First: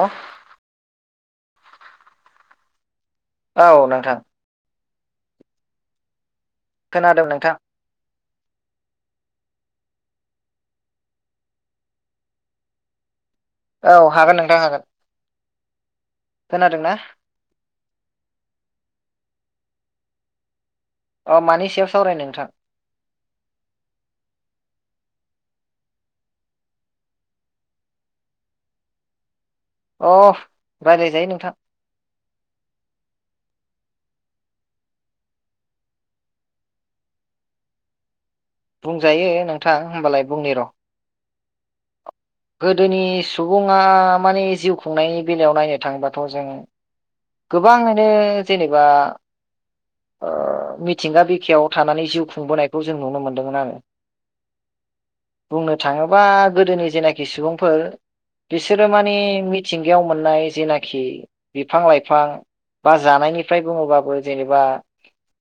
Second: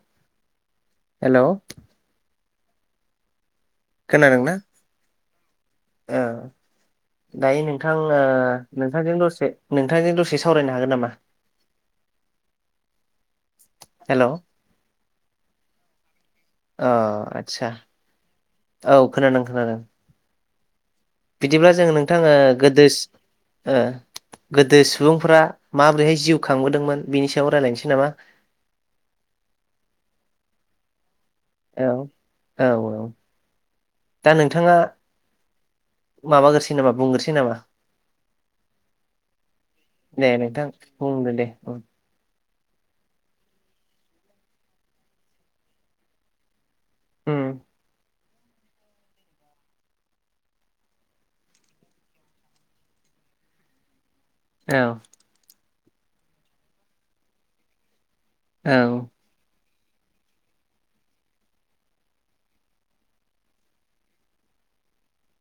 हा हेल' औ नोंथां खोनादोंना ओ दायो नोंथां ओ नोंथांजों दसे नोंथांजों दसे सावरायनो हागोन नामा? औ हागोन नोंथां हागोन। औ खोनादोंना आदसा औ खोनादों खोनादों अ मानि बिदिब्ला जों सायाव सावरायनो नोंथाङा नोंथां गोदो ओ गोदो सुबुंफोरा माबोरैहाय जिउ खांबोदोंमोन बेनि सायाव रायलायनोसै नामा? अ रायलाय जायो नों औ औ औ दा नोंथाङा माबाग्रोसै नामा बुंग्रोसै नामा? बुंजायो नोंथां होनोमबालाय दे बुंनि नोंथां र' बुंदो दे उम गोदोनि सुबुङा माने जिउ खुंनायनि बेलायाव नायनो थाङोबाथ जों गोबाङैनो जेनेबा ओ मिथिंगा बिखायाव थानानै जिउ खुंबोनायखौ जों नुनो मोनदोंमोन आंङो औ बुंनो थाङोबा गोदोनि जेनाखि सुबुंफोर औ बिसोरो माने मिथिंगायाव मोननाय जेनाखि बिफां-लाइ फां बा जानायनिफ्राय बुङोबाबो जेनेबा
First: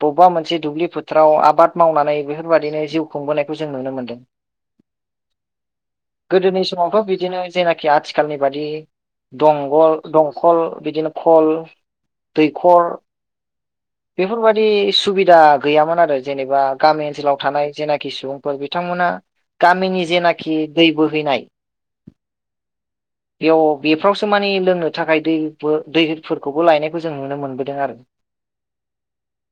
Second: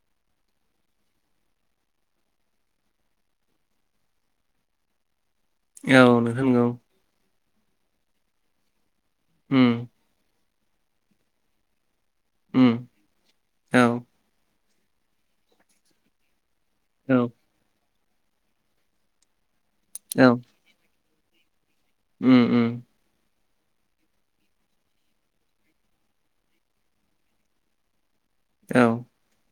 बबेबा मोनसे दुब्लि फोथाराव आबाद मावनानै बेफोरबाददिनो जिउ खुंबोनायखौ जों नुनो मोनदों [inaudible] औ नोंथां गोदोनि नंगौ समावथ' बिदिनो जेनाखि आथिखालनि बादि उम दंगल दंखल बिदिनो खल उम दैखर औ बेफोरबायदि सुबिदा गैयामोन आरो जेनेबा गामि औ ओनसोलाव थानाय जेनाखि सुबुंफोर बिथांमोना गामिनि औ जेनाखि दै बो हैनाय उम उम बेयाव बेफ्रावसो मानि लोंनो थाखाय दैबो दै फोरखौबो लायनायखौ जों नुनो मोनबोदों आरो औ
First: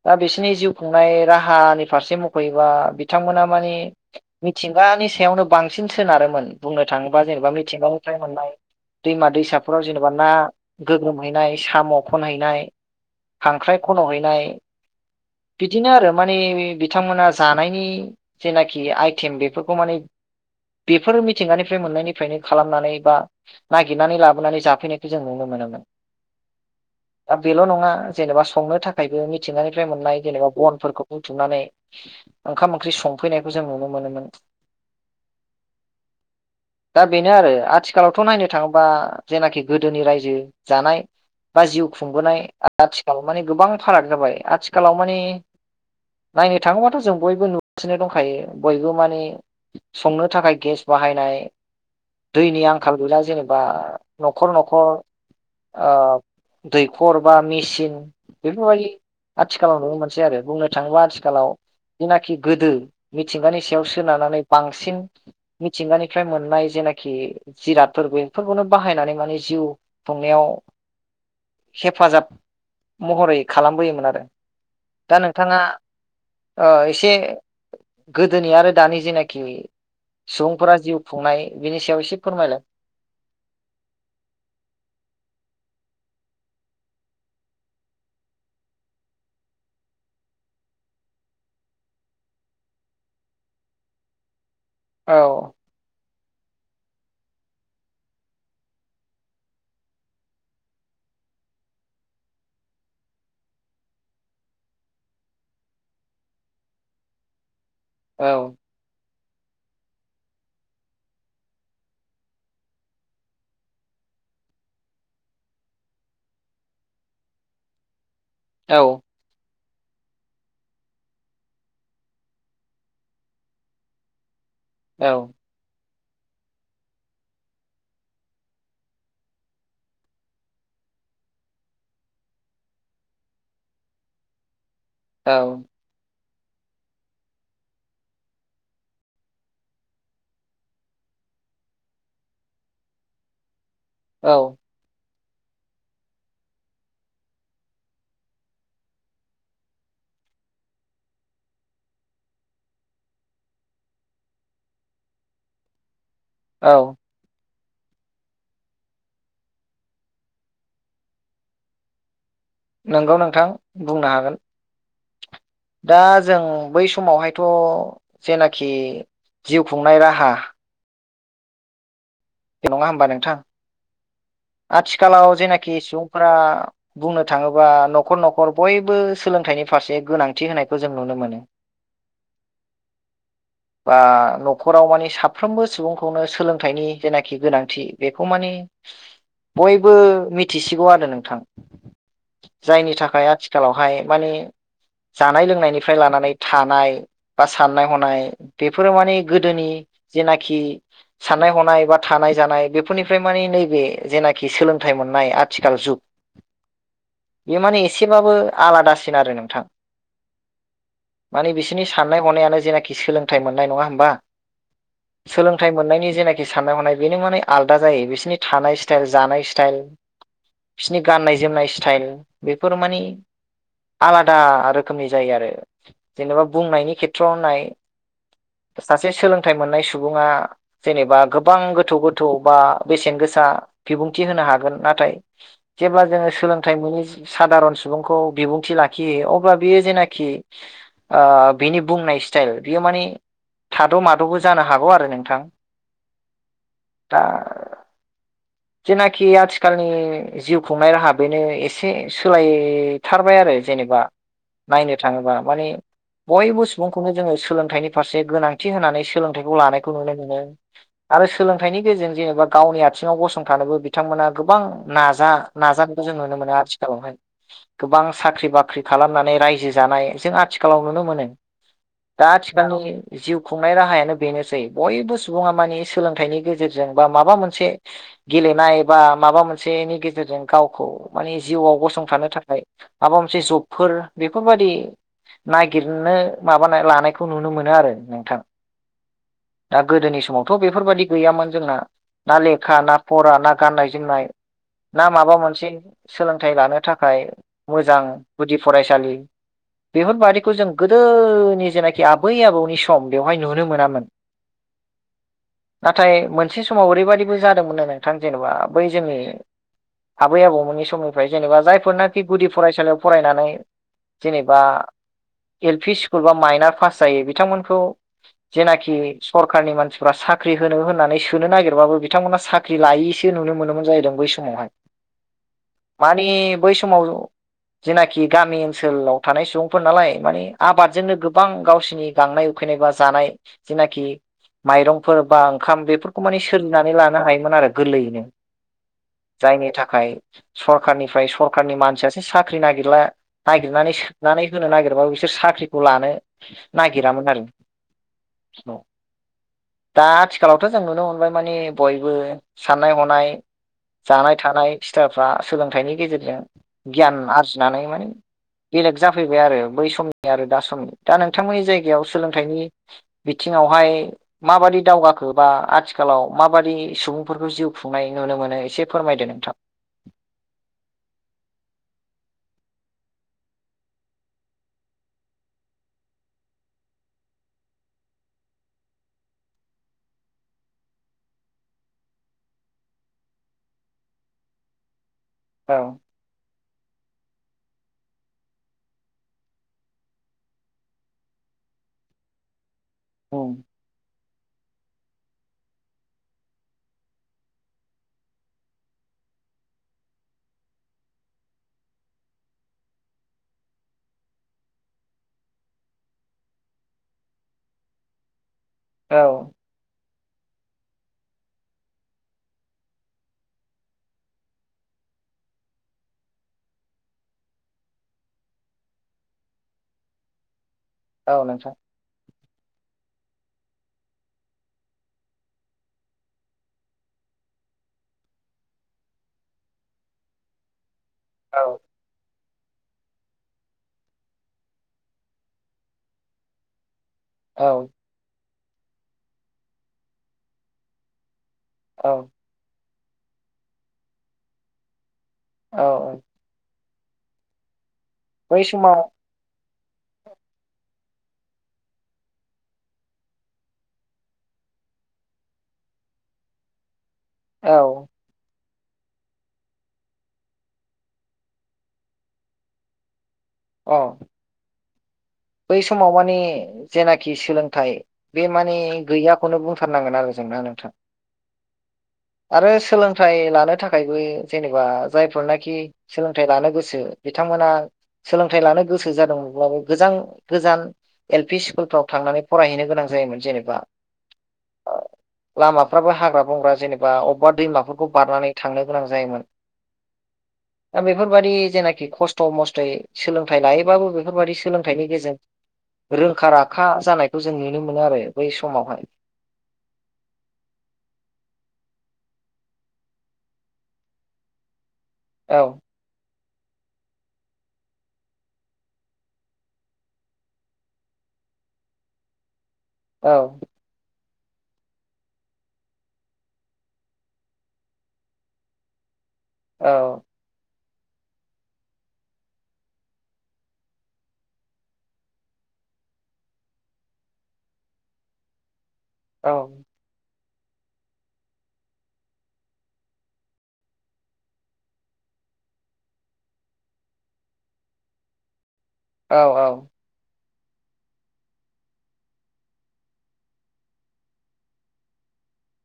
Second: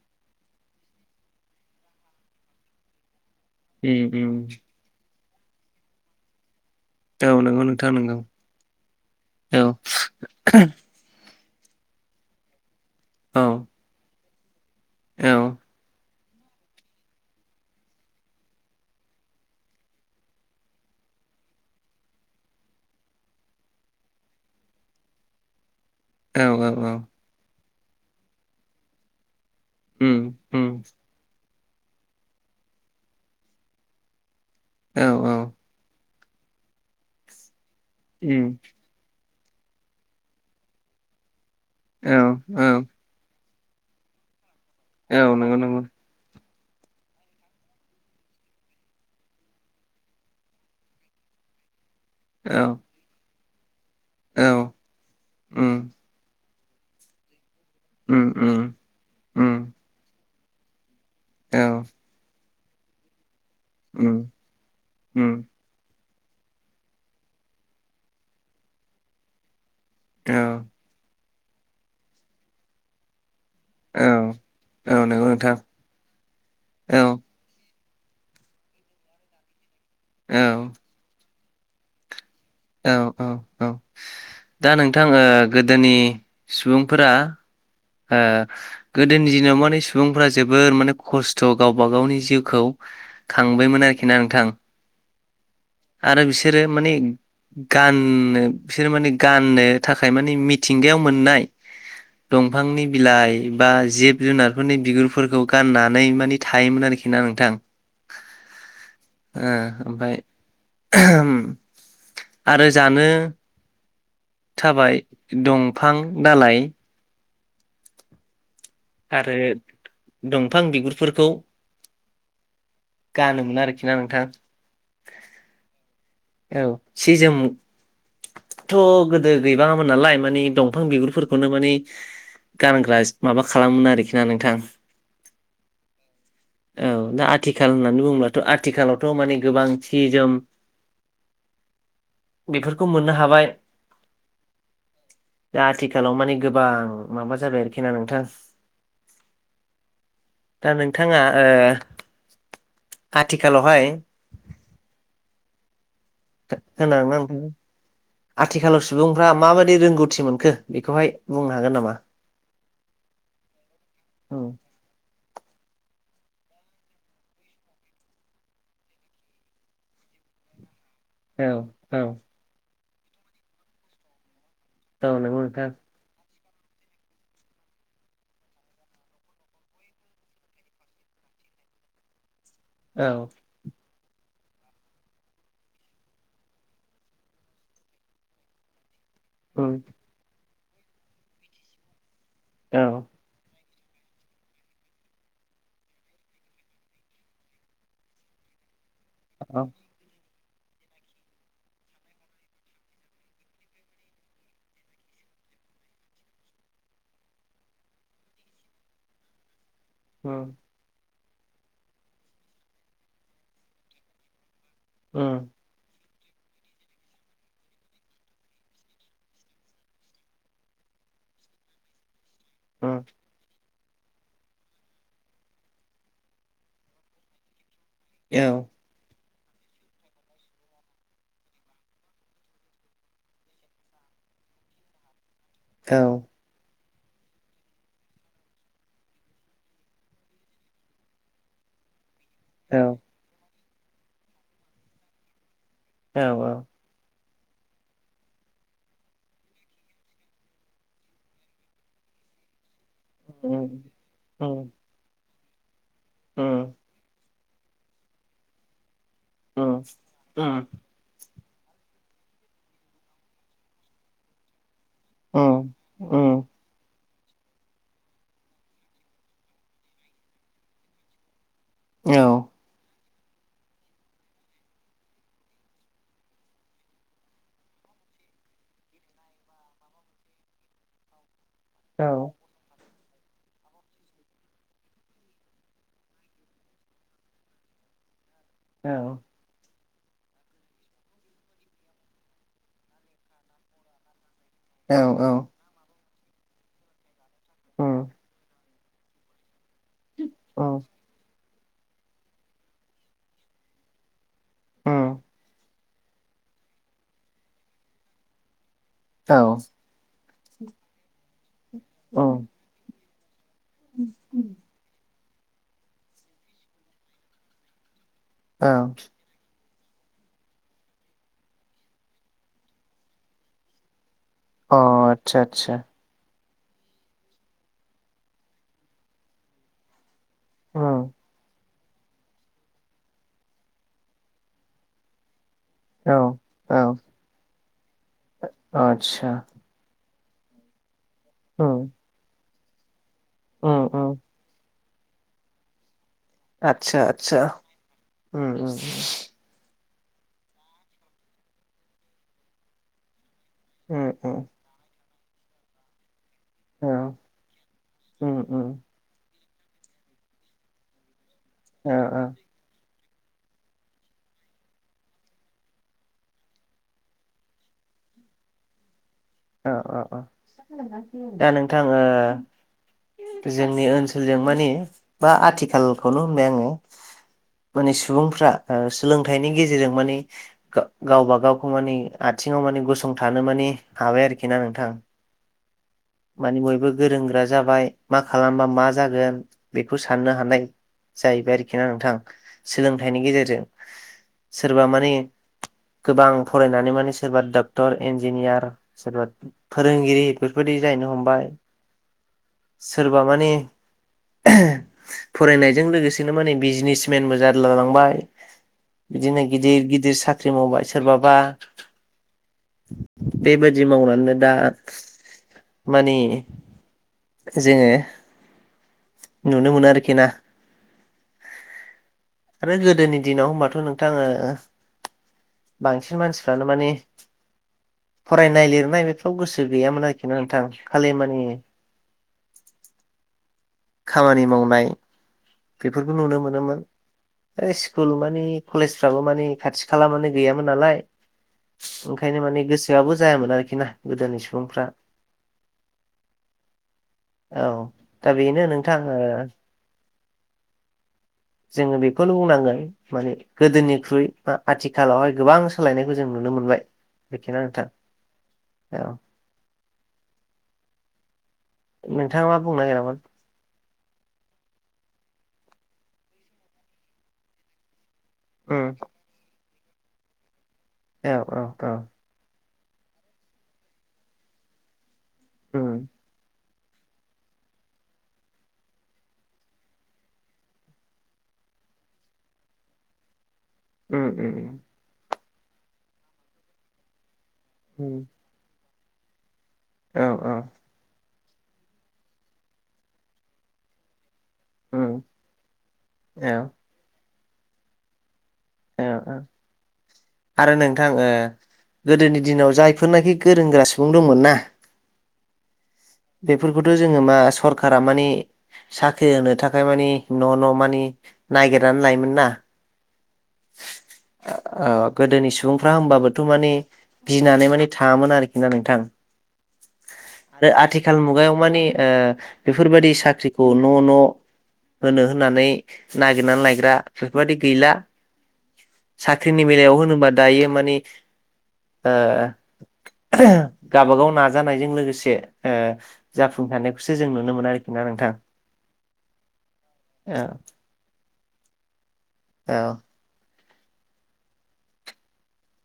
दा बिसोरनि जिउ खुंनाय राहानि फारसे मख'योबा बिथांमोना माने उम उम मिथिंगानि सायावनो बांसिन सोनारोमोन बुंनो थाङोबा औ जेनेबा नंगौ नोंथां नंगौ मिथिंगानिफ्राय मोननाय दैमा औ दैसाफोराव जेनेबा ना गोग्रोमहैनाय साम' खनहैनाय औ खांख्राय खनहनाय औ बिदिनो आरो माने बिथांमोना जानायनि जेनाखि आइटेम बेफोरखौ माने बेफोर मिथिंगानिफ्राय मोननायनिफ्रायनो खालामनानै बा नागिरनानै लाबोनानै जाफैनायखौ जों नुनो मोन मोनो मोन औ औ औ जेनेबा संनो थाखायबो मिथिंगानिफ्राय उम मोननाय जेनेबा उम बनफोरखौ बुथुमनानै ओंखाम ओंख्रि संफैनायखौ जों नुनो मोनोमोन औ औ दा बेनो आरो आथिखालावथ उम नायनो थाङोबा जेनाखि गोदोनि रायजो जानाय बा जिउ औ खुंबोनाय औ आथिखाल माने गोबां फाराग जाबाय आथि औ नंगौ नंगौ नायनो थाङोबाथ जों बयबो नुगासिनो दंखायो बयबो माने संनो थाखाय गेस बाहायनाय औ दैनि आंखाल गैला जेनेबा औ नखर नखर उम ओ दैखर बा मेसिन उम उम बेफोरबायदि उम आथिखालाव नुनो मोनसै आरो बुंनो थाङोब्ला आथिखालाव औ जेनाखि गोदो थिंगानि सायाव उम सोनारनानै बांसिन उम मिथिंगानि निफ्राय मोननाय जेनाखि जिरादफोर बेफोरखौनो बाहायनानै माने जिउ औ खुंनायाव हेफाजाब महरै औ खालामबोयोमोन आरो औ दा नंगौ नोंथां नोंथाङा ओ औ एसे गोदोनि आरो दानि जेनाखि औ सुबुंफोरा जिउ खुंनाय बिनि सायाव एसे फोरमायलाय औ औ औ दा नोंथां ओ गोदोनि सुबुंफोरा ओ गोदोनि दिनाव माने सुबुंफोरा जोबोर माने खस्थ गावबा गावनि जिउखौ खांबायमोन आरोखि ना नोंथां? औ आरो बिसोरो माने गाननो बिसोर माने गाननो थाखाय माने मिथिंगायाव मोननाय दंफांनि बिलाइ बा जिब जुनारफोरनि बिगुरफोरखौ गाननानै मानि थायोमोन आरो खिना नोंथां औ ओ ओमफ्राय आरो जानो थाबाय दंफां दालाइ औ आरो दंफां बिगुरफोरखौ गानोमोन आरोखि ना नोंथां? औ औ सिजोम थ गोदो गैबाङामोन नालाय माने दंफां बिगुरफोरखौनो माने गानग्रा माबा खालामोमोन आरोखि ना नोंथां? औ औ दा आथिखाल होननानै बुङोबथ आथिखालावथ' माने गोबां सि जोम बेफोरखौ मोननो हाबाय। औ दा आथिखालाव माने गोबां माबा जाबाय आरोखि ना नोंथां? दा नोंथाङा ओ आथिखालावहाय औ [unintelligible] आथिखालाव सुबुंफ्रा माबायदि रोंगौथि मोनखो बेखौहाय बुंनो हागोन नामा? नोंगौ नोंथां बुंनो औ हागोन। दा जों बै समावहायथ जेनाखि जिउ खुंनाय राहा औ औ। नङा होमबा नोंथां औ आथिखालाव नंगौ नोंथां जेनाखि सुबुंफोरा बुंनो थाङोबा न'खर न'खर बयबो सोलोंथाइनि फारसे गोनांथि होनायखौ जों नुनो मोनो। [inaudible] औ बा न'खराव मानि साफ्रोमबो सुबुंखौनो सोलोंथाइनि जेनाखि गोनांथि बेखौ मानि उम बयबो मिथिसिगौ आरो नोंथां। औ जायनि थाखाय आथिखालावहाय माने जानाय लोंनायनिफ्राय लानानै थानाय बा साननाय हनाय बेफोर बेफोराव माने गोदोनि जेनाखि साननाय हनाय बा थानाय जानाय बेफोरनिफ्राय मानि नैबे जेनाखि सोलोंथाइ मोननाय आथिखाल जुग बे माने एसेबाबो आलादासिन आरो नोंथां। उम माने बिसोरनि साननाय हनायानो जेनाखि सोलोंथाइ मोननाय नङा होमबा? उम सोलोंथाइ मोननायनि जेनाखि साननाय हनाय बेनो माने आलादा जायो बिसोरनि थानाय स्टाइल जानाय स्टाइल बिसिनि गाननाय जोमनाय स्टाइल बेफोर माने उम आलादा रोखोमनि जायो आरो जेनेबा बुंनायनि खेथ्रआव नो नाय औ सासे सोलोंथाइ मोननाय सुबुङा जेनेबा गोबां गोथौ गोथौ बा बेसेन गोसा बिबुंथि होनो हागोन नाथाय औ जेब्ला जोङो सोलोंथाइ मोनो सादारन सुबुंखौ बिबुंथि लाखियो अब्ला बियो जेनाखि बिनि बुंनाय स्टाइल बियो औ माने थाद' माद'बो जानो हागौ आरो नोंथां औ औ दा जेनाखि आथिखालनि जिउ खुंनाय राहा बेनो एसे सोलाय बुथारबाय आरो उम जेनेबा उम नायनो थाङोबा मानि उम बयबो सुबुंखौनो जोङो सोलोंथाइनि फारसे गोनांथि होनानै सोलोंथाइखौ उम लानायखौ नुनो मोनो। उम आरो सोलोंथाइनि गेजेरजों जेनेबा गावनि आथिङाव गसंथानोबो बिथांमोना गोबां नाजा उम नाजानायखौ जों नुनो मोनो उम आथिखालावहाय। गोबां साख्रि बाख्रि खालामनानै रायजो जानाय जों आथिखालाव नुनो मोनो। दा औ आथिखालिनि जिउ खुंनाय राहायानो बेनोसै बयबो सुबुङा मानि सोलोंथाइनि गेजेरजों बा माबा मोनसे गेलेनाय बा माबा मोनसेनि गेजेरजों गावखौ माने जिउआव गसंथानो औ थाखाय माबा मोनसे जबफोर बेफोरबादि नागिरनो माबानाय लानायखौ नुनो मोनो आरो नोंथां। औ दा गोदोनि समावथ' बेफोरबायाददि गैयामोन जोंना ना लेखा ना फरा ना गाननाय जोमनाय औ ना औ माबा मोनसे सोलोंथाइ लानो थाखाय मोजां उम गुदि फरायसालि बेफोर बादिखौ जों उम गोदोनि जेनाखि आबै आबौनि सम बेवहाय नुनो मोनामोन। औ नाथाय मोनसे समाव ओरैबायदिबो जादोंमोन नो नोंथां जेन'बा बै जोंनि औ आबै आबौमोननि समनिफ्राय जेनेबा जायफोरनाखि गुदि उम फरायसालियाव फरायनानै जेनेबा एल पि स्कुल बा माइनार पास जायो बिथांमोनखौ औ जेनाखि अ सरकारनि मानसि फ्रा साख्रि होनो होननानै सोनो नागिरबाबो बिथांमोना साख्रि लायैसो नुनो मोनोमोन जाहैदों बै सम मावहाय आतसा आतसा माने बै समाव जेनाखि गामि ओनसोलाव थानाय सुबुंफोर नालाय माने उम आबादजोंनो गोबां गावसिनि गांनाय उखै जेनेबा जानाय जेनाखि माइरंफोर बा ओं खाम औ बेफोरखौ माने औ सोरजिनानै लानो हायोमोन आरो गोरलैयैनो आतसा जायनि थाखाय सरकारनिफ्राय सरकारनि उम मानसियासो साख्रि नागिरला उम नागिरनानै उम सोनानै होनो नागिर बाबो बिसोर साख्रिखौ लानो आतसा नागिरामोन आतसा आरो उम उम दा आथिखालावथ' जों नुनो मोनबाय माने बयबो साननाय हनाय उम जानाय उम थानाय सिथाफ्रा सोलोंथाइनि गेजेरजों औ गियान आरजिनानै माने उम उम बेलेग जाफैबाय आरो बै समनि आरो दा समनि दा नों थांमोननि ओ जायगायाव ओ सोलोंथाइनि बिथिङावहाय माबादि दावगाखो बा आथिखालाव माबादि सुबुंफोरखौ जिउ खुंनाय नुनो मोनो एसे फोरमायदो नोंथां औ औ औ दा नोंथां ओ जोंनि ओनसोलजों माने बा आथिखालखौनो होनबाय आङो। माने सुबुंफ्रा ओ सोलोंथाइनि गेजेरजों माने गावबा गावखौ माने आ सिङाव माने गसंथानो माने हाबाय आरोखि ना नोंथां। औ माने बयबो गोरों गोरा जाबाय। मा खालामबा मा जागोन बेखौ साननो हानाय जाहैबाय आरोखि ना नोंथां। सोलोंथाइनि गेजेरजों सोरबा माने गोबां फरायनानै माने सोरबा डक्टर, इन्जिनियार सोरबा फोरोंगिरि बेफोरबायदि जा नो हमबाय सोरबा माने फरायनायजों लोगोसेनो माने बिजनेसमेनबो जारला लांबाय। औ बिदिनो गिदिर गिदिर साख्रि मावबाय सोरबाबा बेबायदि मावनानै दा माने जोङो नुनो मोनो आरोखि ना। औ नोंथां। आरो गोदोनि दिनाव होमबाथ' नोंथां बांसिन मानसिफ्रानो माने फरायनाय लिरनाय बेफोराव गोसो गैयामोन आरोखि ना नोंथां खालि माने औ खामानि मावनाय बेफोरखौ नुनो मोनोमोन औ स्कुल माने कलेजफ्राबो माने खाथि खाला माने गैयामोन नालाय। औ ओंखायनो माने गोसोआबो जायामोन आरोखि ना गोदोनि सुबुंफ्रा। औ औ। औ दा बै बेनो नोंथां समाव ओ जोङो बेखौल' बुंनांगोन माने गोदोनिख्रुइ बा आथिखालावहाय गोबां सोलायनायखौ जों नु नो मोनबाय। बेखिना औ नोंथां औ। नोंथाङा मा बुंनो नागिरामोन? अ बै समाव माने जेनाखि सोलोंथाइ बे माने उम गैयाखौनो बुं थारनांगोन आरो जों ना नोंथां। औ औ औ। आरो सोलोंथाइ लानो थाखायबो जेनेबा जायफोरनाखि उम सोलोंथाइ लानो गो सो बिथांमोना सोलोंथाइ लानो गोसो जादोंमोनब्लाबो गोजान गोजान एल पि स्कुलफ्राव थांनानै फरायहैनो गोनां जायोमोन जेने उम उम लामाफ्राबो हाग्रा बंग्रा जेनेबा अबेबा दैमाफोरखौ उम बारनानै थांनो गोनां जायोमोन। औ औ बेफोरबायादि जेनाखि खस्थ' मस्थयै सोलोंथाइ लायोबाबो बेफोरबायादि सोलोंथाइनि उम गेजेरजों रोंखा औ राखा जानायखौ जों नुनो मोनो आरो। बै समावहाय औ औ आरो नोंथां ओ गोदोनि दिनाव जायफोरनाखि गोरों गोरा सुबुं दंमोन ना औ बेफोरखौथ' जोङो मा सरखारा माने साख्रि होनो थाखाय माने न' न' माने नागिरनानै लायोमोन ना औ औ गोदोनि सुबुंफ्रा होमबाबोथ' माने गिनानै माने थाङामोन आरोखि ना नोंथां। औ। आरो आथिखाल मुगायाव मानि बेफोरबादि साख्रिखौ न' न' होनो होननानै नागिरनानै लायग्रा बेफोरबायादि गैला। औ साख्रिनि बेलायाव होनोबा दायो माने गावाबागाव नाजानायजों लोगोसे जाफुंसारनायखौसो जों नुनो मोनो आरोखि ना। ना नोंथां औ औ। ए। औ।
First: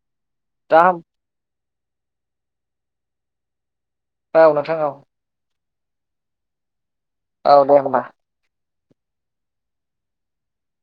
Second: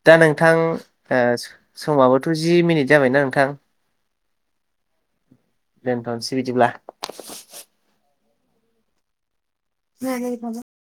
दा दा नोंथां समाबोथ' जि मिनिट जाबायना नोंथां। औ नोंथां औ। दोनथ'नोसै बिदिब्ला। औ दे होमबा। मानि बागै।